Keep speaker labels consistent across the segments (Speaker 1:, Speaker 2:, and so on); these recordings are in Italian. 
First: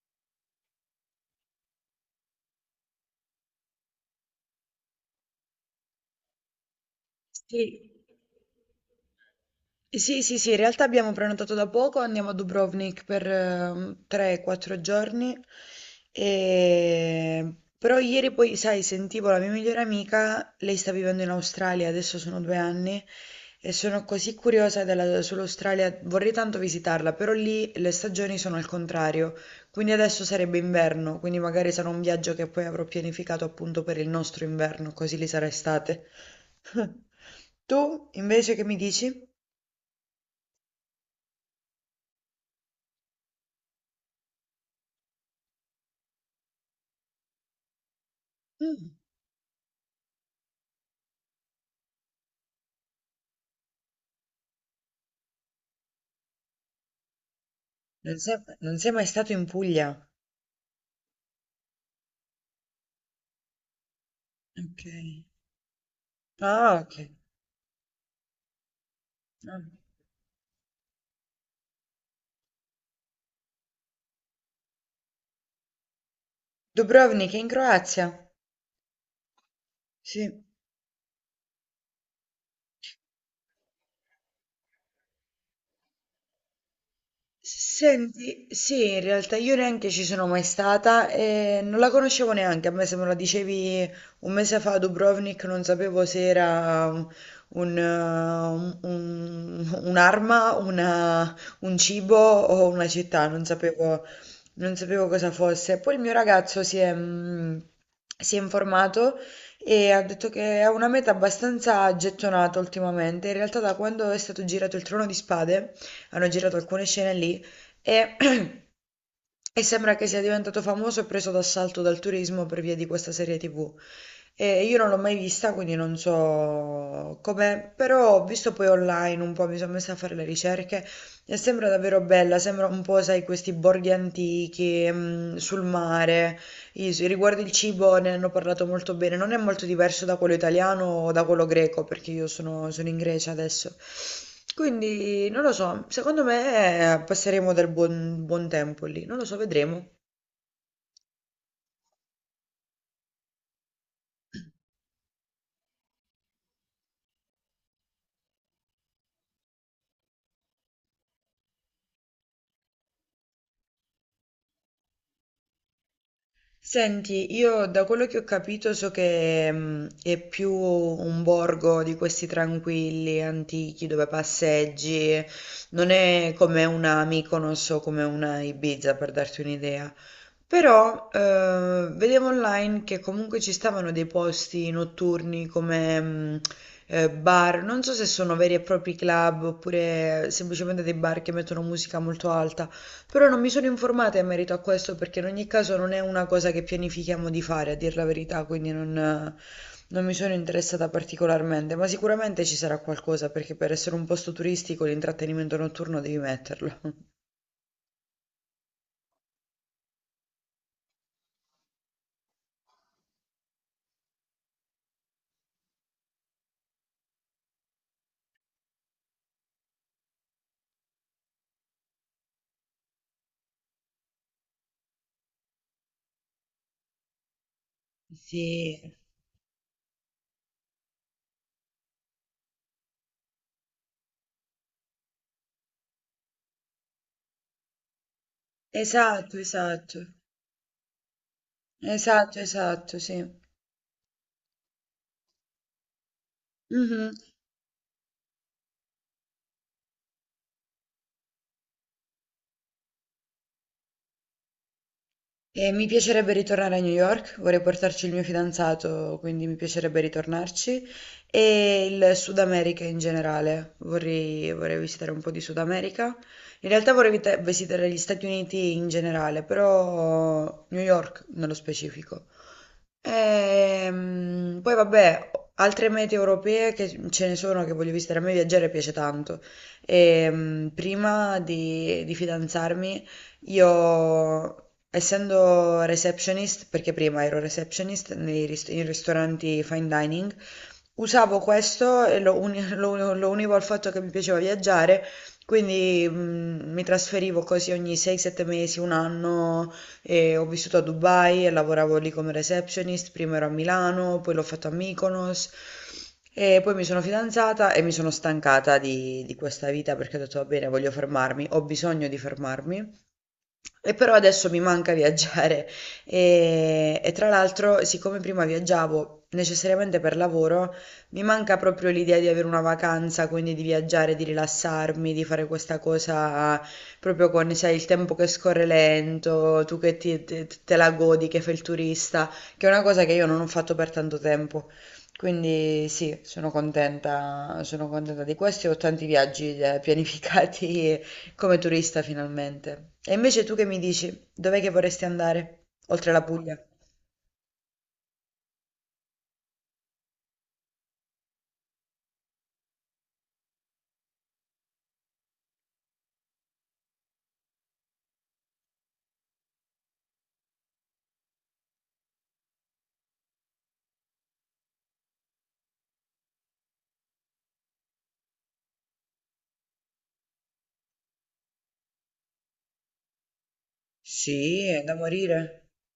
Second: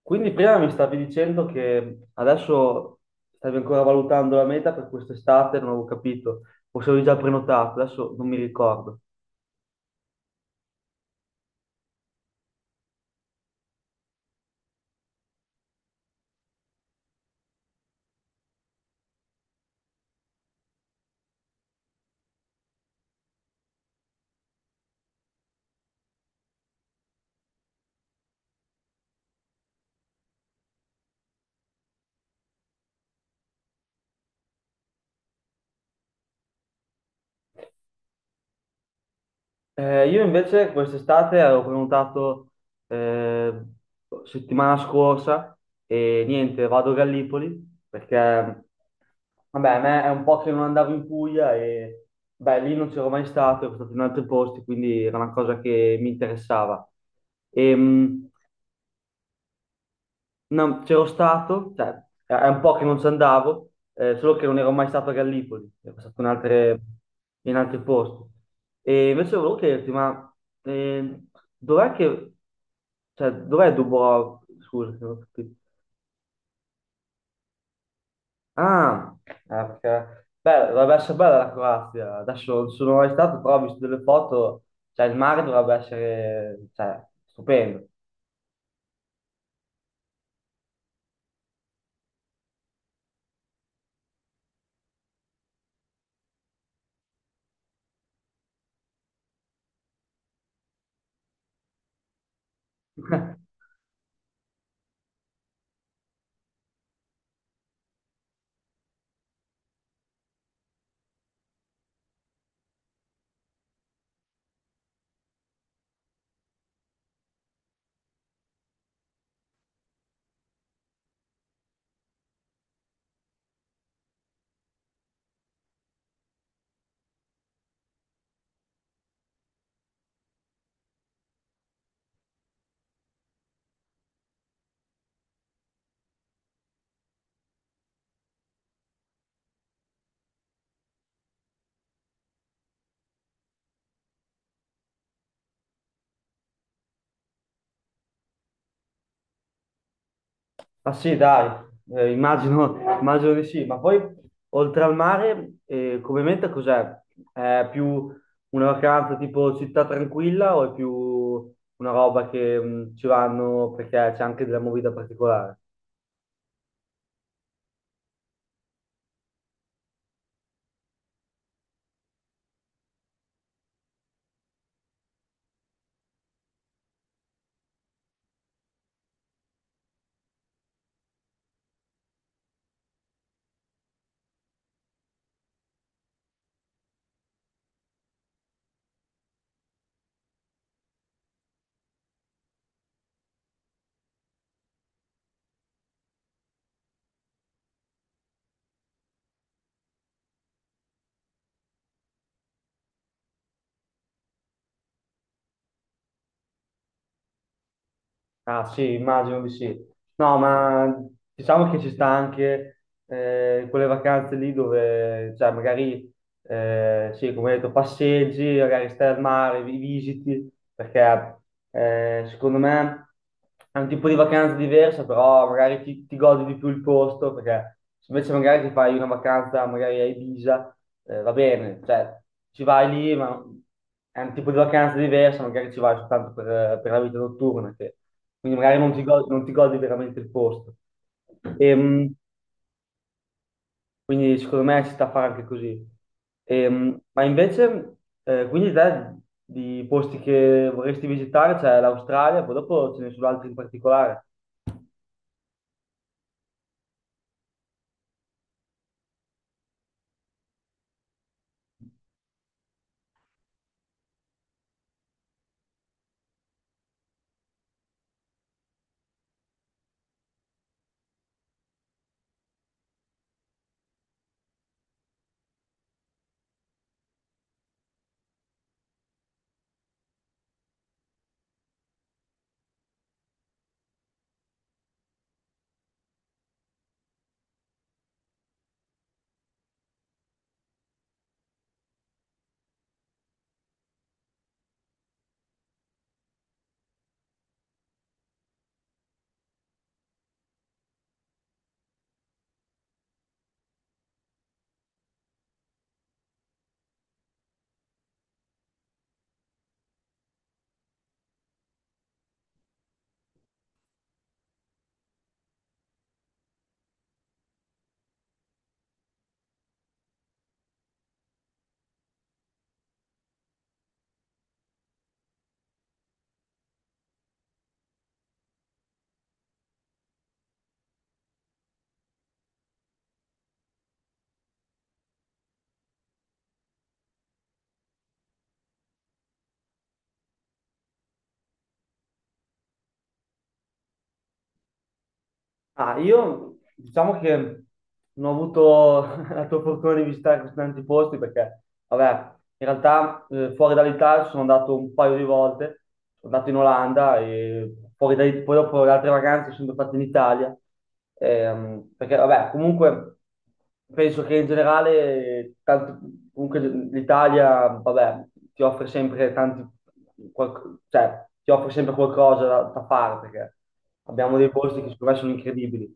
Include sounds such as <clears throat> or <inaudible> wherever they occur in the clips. Speaker 1: Quindi prima mi stavi dicendo che adesso stavi ancora valutando la meta per quest'estate, non avevo capito, o se avevi già
Speaker 2: Sì.
Speaker 1: prenotato, adesso non mi ricordo.
Speaker 2: Sì, in realtà abbiamo prenotato da poco, andiamo a Dubrovnik per 3-4 giorni, però ieri poi, sai, sentivo la mia migliore amica, lei sta vivendo in Australia, adesso sono due anni, e sono così sull'Australia, vorrei tanto visitarla, però lì le stagioni sono al contrario, quindi adesso sarebbe inverno, quindi magari sarà un viaggio che poi avrò pianificato appunto per il nostro inverno, così lì sarà estate. <laughs> Tu invece che mi dici?
Speaker 1: Io invece quest'estate avevo prenotato eh, settimana scorsa e niente, vado a Gallipoli perché
Speaker 2: Mm,
Speaker 1: vabbè, a me è un po' che non andavo in Puglia e beh, lì non c'ero mai stato, ero stato in altri posti, quindi era una cosa che mi interessava.
Speaker 2: non
Speaker 1: Ehm,
Speaker 2: sei, non sei mai stato in Puglia?
Speaker 1: No, c'ero stato, cioè, è un po' che non ci andavo, solo che non ero mai
Speaker 2: Ok.
Speaker 1: stato a Gallipoli, ero stato in
Speaker 2: Ah, ok.
Speaker 1: in altri posti. E invece volevo
Speaker 2: Ah.
Speaker 1: chiederti, ma eh, dov'è che, cioè, dov'è Dubrovnik? Scusa, se non ho capito.
Speaker 2: Dubrovnik è in Croazia?
Speaker 1: Ah, ah, perché,
Speaker 2: Sì.
Speaker 1: beh, dovrebbe essere bella la Croazia, adesso non sono mai stato, però ho visto delle foto, cioè il mare dovrebbe essere, cioè, stupendo.
Speaker 2: Senti, sì, in realtà io neanche ci sono mai stata e non la conoscevo neanche. A me se me la dicevi un mese fa a Dubrovnik non sapevo se era un- un'arma, un cibo o una città, non sapevo cosa fosse. Poi il mio ragazzo si è informato e ha detto che è una meta abbastanza gettonata ultimamente. In realtà da quando è stato girato il Trono di Spade. Hanno girato alcune scene lì e, <clears throat> e sembra che sia diventato famoso e preso d'assalto dal turismo per via di questa serie TV. Io non l'ho mai vista, quindi non so com'è, però ho visto poi online un po', mi sono messa a fare le ricerche e sembra davvero bella, sembra un po', sai, questi borghi antichi, mm, sul mare. Riguardo il cibo ne hanno parlato molto bene, non è molto diverso da quello italiano o da quello greco, perché sono in Grecia adesso. Quindi non lo so, secondo me passeremo del buon tempo lì, non lo so, vedremo.
Speaker 1: Ah sì, dai, immagino, <laughs> immagino di sì, ma poi oltre al mare, come meta cos'è? È più una vacanza tipo città tranquilla o è più una roba che ci vanno perché c'è anche della movida particolare?
Speaker 2: Senti, io da quello che ho capito so che è più un borgo di questi tranquilli, antichi, dove passeggi, non è come una Mykonos o come una Ibiza, per darti un'idea. Però vedevo online che comunque ci stavano dei posti notturni come bar, non so se sono veri e propri club oppure semplicemente dei bar che mettono musica molto alta però non mi sono informata in merito a questo perché in ogni caso non è una cosa che pianifichiamo di fare, a dir la verità, quindi non mi sono interessata particolarmente, ma sicuramente ci sarà qualcosa perché per essere un posto turistico l'intrattenimento notturno devi metterlo. <laughs>
Speaker 1: Ah sì, immagino di sì. No, ma diciamo che ci sta anche quelle vacanze lì dove, cioè, magari sì, come hai detto, passeggi, magari stai al mare, visiti, perché secondo me è un tipo di vacanza diversa, però magari ti godi di più il posto, perché se invece magari ti
Speaker 2: Sì,
Speaker 1: fai una vacanza magari a Ibiza, va bene, cioè ci vai lì, ma è un tipo di vacanza diversa, magari ci vai soltanto per la vita notturna, quindi magari non ti godi,
Speaker 2: esatto,
Speaker 1: non ti godi
Speaker 2: esatto,
Speaker 1: veramente il posto. Ehm,
Speaker 2: esatto, esatto, sì.
Speaker 1: quindi secondo me ci sta a fare anche così.
Speaker 2: Mhm.
Speaker 1: Ma invece, quindi te di posti che vorresti visitare c'è l'Australia, poi dopo ce ne sono altri in particolare.
Speaker 2: E mi piacerebbe ritornare a New York, vorrei portarci il mio fidanzato, quindi mi piacerebbe ritornarci. E il Sud America in generale, vorrei visitare un po' di Sud America. In realtà visitare gli Stati Uniti in generale, però New York nello specifico. Poi vabbè, altre mete europee che ce ne sono che voglio visitare, a me viaggiare piace tanto. Di fidanzarmi, io, essendo receptionist, perché prima ero receptionist in ristoranti fine dining, usavo questo e lo univo al fatto che mi piaceva viaggiare, quindi mi trasferivo così ogni 6-7 mesi, un anno, e ho vissuto a Dubai e lavoravo lì come receptionist, prima ero a Milano, poi l'ho fatto a Mykonos e poi mi sono fidanzata e mi sono stancata di questa vita perché ho detto va bene, voglio fermarmi, ho bisogno di fermarmi e però adesso mi manca viaggiare e tra l'altro, siccome prima viaggiavo necessariamente per lavoro, mi manca proprio l'idea di avere una vacanza, quindi di viaggiare, di rilassarmi, di fare questa cosa proprio con, sai, il tempo che scorre lento, tu che te la godi, che fai il turista, che è una cosa che io non ho fatto per tanto tempo. Quindi sì, sono contenta di questo e ho tanti viaggi pianificati come turista finalmente. E invece tu che mi dici? Dov'è che vorresti andare?
Speaker 1: Ah,
Speaker 2: Oltre la
Speaker 1: io
Speaker 2: Puglia?
Speaker 1: diciamo che non ho avuto <laughs> la tua fortuna di visitare così tanti posti perché, vabbè, in realtà fuori dall'Italia sono andato un paio di volte, sono andato in Olanda e poi dopo le altre vacanze sono fatte in Italia. Perché vabbè, comunque penso che in generale, comunque l'Italia, vabbè, ti offre sempre tanti, cioè, ti offre sempre qualcosa da, da fare, perché abbiamo dei
Speaker 2: Sì,
Speaker 1: posti
Speaker 2: è
Speaker 1: che
Speaker 2: da
Speaker 1: secondo me sono
Speaker 2: morire.
Speaker 1: incredibili.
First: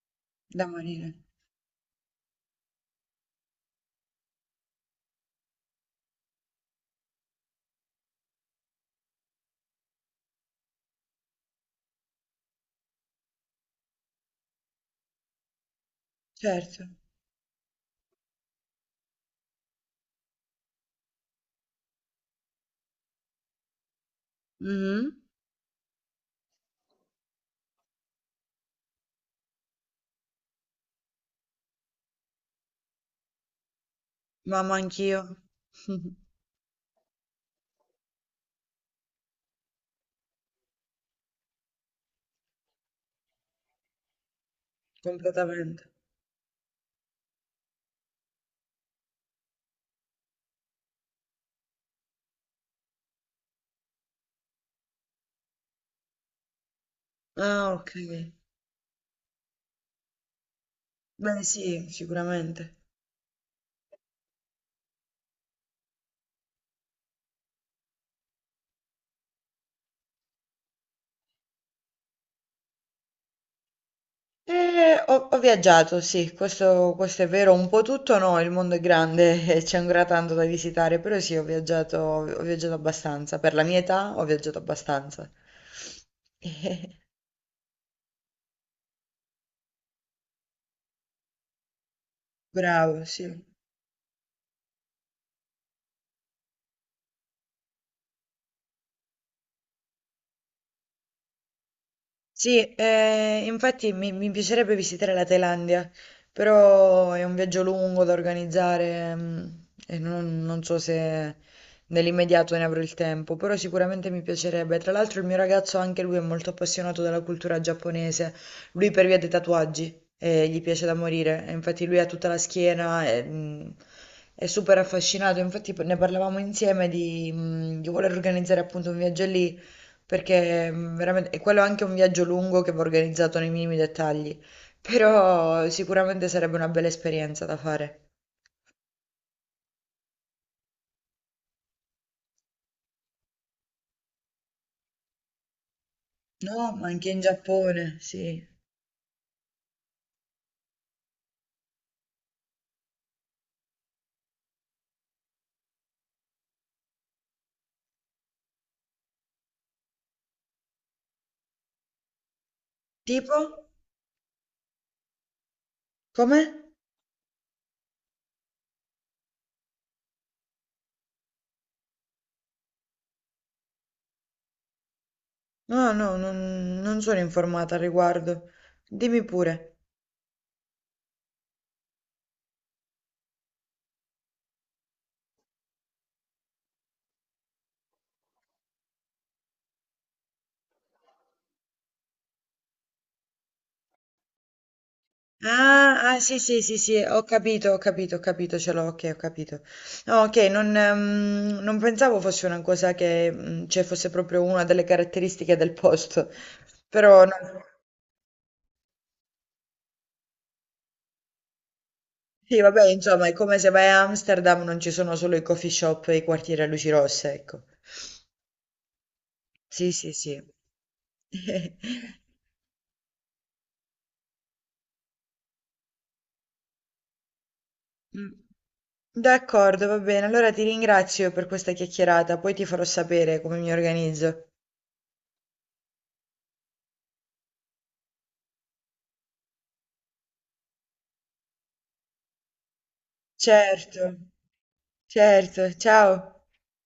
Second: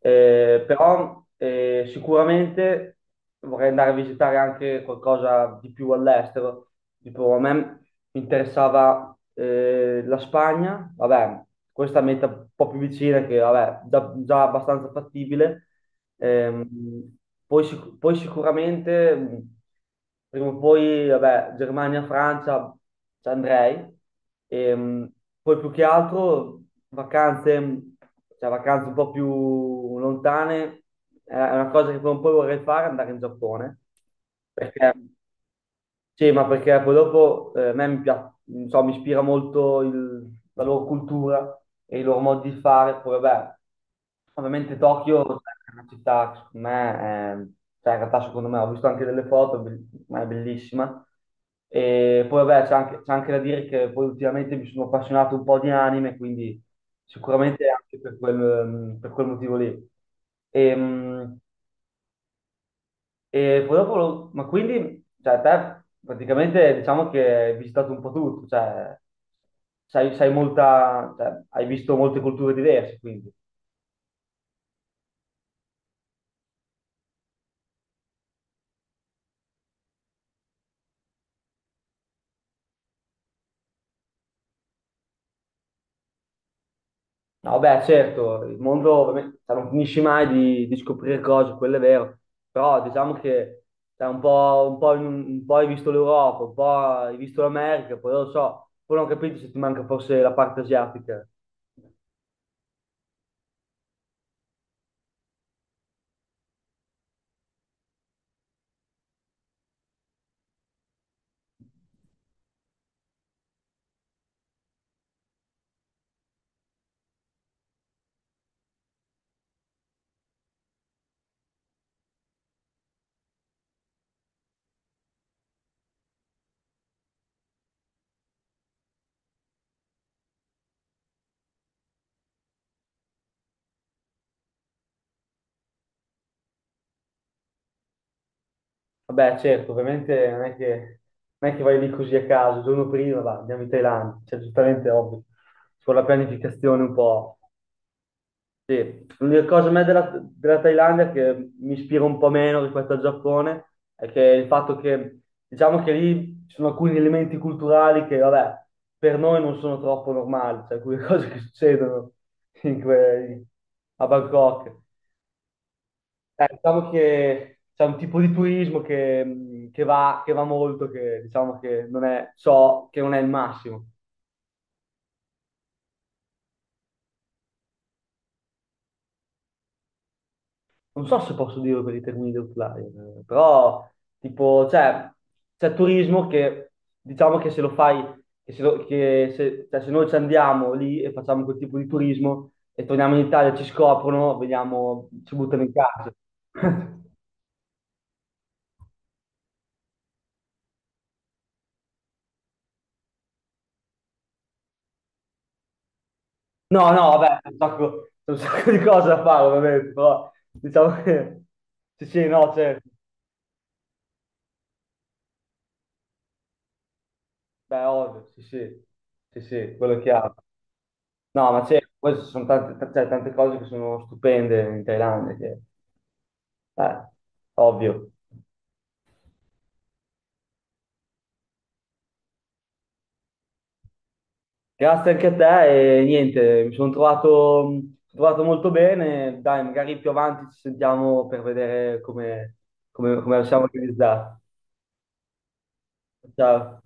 Speaker 2: Da morire.
Speaker 1: Però sicuramente vorrei andare a visitare anche qualcosa di più all'estero. Tipo, a me mi interessava la Spagna, vabbè, questa meta un po' più vicina, che vabbè, già abbastanza fattibile. Ehm,
Speaker 2: Certo.
Speaker 1: Poi, poi sicuramente, prima o poi, vabbè, Germania, Francia, ci andrei. Ehm,
Speaker 2: Mhm.
Speaker 1: Poi più che altro vacanze, cioè vacanze un po' più lontane, è una cosa che prima o poi vorrei fare, andare in Giappone,
Speaker 2: Mamma
Speaker 1: perché
Speaker 2: anch'io. <laughs>
Speaker 1: sì, ma perché poi dopo a me mi piace, non so, mi ispira molto la loro cultura e il loro modo di fare. Poi vabbè, ovviamente Tokyo cioè, è
Speaker 2: Completamente.
Speaker 1: una città che secondo me, cioè in realtà secondo me, ho visto anche delle foto, ma è bellissima. E poi vabbè, c'è anche da dire che poi ultimamente mi sono appassionato un po' di anime, quindi sicuramente
Speaker 2: Ah, ok.
Speaker 1: anche per per quel motivo lì. Ehm,
Speaker 2: Beh, sì, sicuramente.
Speaker 1: e poi dopo, ma quindi, cioè, te praticamente diciamo che hai visitato un po' tutto, cioè, sai, sai molta, cioè, hai visto molte culture diverse, quindi.
Speaker 2: Ho viaggiato, sì, questo è vero, un po' tutto no, il mondo è grande <laughs> e c'è ancora tanto da visitare, però sì, ho viaggiato abbastanza, per la mia età ho viaggiato abbastanza. <laughs>
Speaker 1: No, beh, certo, il mondo ovviamente, cioè, non finisci mai di, di scoprire cose, quello è vero, però
Speaker 2: Bravo,
Speaker 1: diciamo
Speaker 2: sì.
Speaker 1: che cioè, un po' hai visto l'Europa, un po' hai visto l'America, poi non lo so, poi non ho capito se ti manca forse la parte asiatica.
Speaker 2: Sì, infatti mi piacerebbe visitare la Thailandia, però è un viaggio lungo da organizzare, mm, e non so se nell'immediato ne avrò il tempo, però sicuramente mi piacerebbe. Tra l'altro il mio ragazzo anche lui è molto appassionato della cultura giapponese, lui per via dei tatuaggi, gli piace da morire, e infatti lui ha tutta la schiena, e, è super affascinato, infatti ne parlavamo insieme di, di voler organizzare appunto un viaggio lì. Perché, veramente e quello è anche un viaggio lungo che va organizzato nei minimi dettagli, però sicuramente sarebbe una bella esperienza da fare.
Speaker 1: Vabbè, certo, ovviamente non è che vai lì così a caso, il giorno prima andiamo in Thailandia, cioè giustamente è ovvio, con la
Speaker 2: No,
Speaker 1: pianificazione
Speaker 2: ma
Speaker 1: un
Speaker 2: anche in
Speaker 1: po'.
Speaker 2: Giappone, sì.
Speaker 1: Sì, l'unica cosa a me della Thailandia che mi ispira un po' meno rispetto al Giappone è che il fatto che, diciamo che lì ci sono alcuni elementi culturali che, vabbè, per noi non sono troppo normali, cioè alcune <laughs> cose che succedono in
Speaker 2: Tipo?
Speaker 1: a Bangkok.
Speaker 2: Come?
Speaker 1: Diciamo che c'è un tipo di turismo che, che va molto, che diciamo che non è, so che non è il massimo.
Speaker 2: No, no, non sono informata al riguardo. Dimmi pure.
Speaker 1: Non so se posso dirlo per i termini di outline, però tipo, cioè, c'è turismo che diciamo che se lo fai, che se, lo- che se- cioè, se noi ci andiamo lì e facciamo quel tipo di turismo e torniamo in Italia, ci scoprono, vediamo, ci buttano in
Speaker 2: Ah,
Speaker 1: casa.
Speaker 2: ah, sì, sì, sì, sì,
Speaker 1: <laughs>
Speaker 2: ho capito, ho capito, ho capito, ce l'ho, okay, ho capito. No, okay, non pensavo fosse una cosa che, cioè fosse proprio una delle caratteristiche del posto,
Speaker 1: No, no,
Speaker 2: però no.
Speaker 1: vabbè, c'è un sacco di cose da fare, ovviamente, però diciamo che sì, sì, no,
Speaker 2: Sì, vabbè,
Speaker 1: certo,
Speaker 2: insomma, è come se vai a Amsterdam non ci sono solo i coffee shop e i quartieri a luci rosse, ecco.
Speaker 1: beh, ovvio, sì, sì, sì, sì,
Speaker 2: Sì,
Speaker 1: quello è
Speaker 2: sì,
Speaker 1: chiaro.
Speaker 2: sì.
Speaker 1: No, ma c'è, poi ci
Speaker 2: <laughs>
Speaker 1: sono tante, cioè, tante cose che sono stupende in Thailandia, che, eh, ovvio.
Speaker 2: Mm. D'accordo, va bene. Allora ti ringrazio per questa chiacchierata, poi ti farò sapere come mi organizzo.
Speaker 1: Grazie anche a te e niente, mi sono trovato molto bene, dai, magari più avanti ci sentiamo per vedere come siamo
Speaker 2: Certo,
Speaker 1: organizzati.
Speaker 2: certo. Ciao.
Speaker 1: Ciao.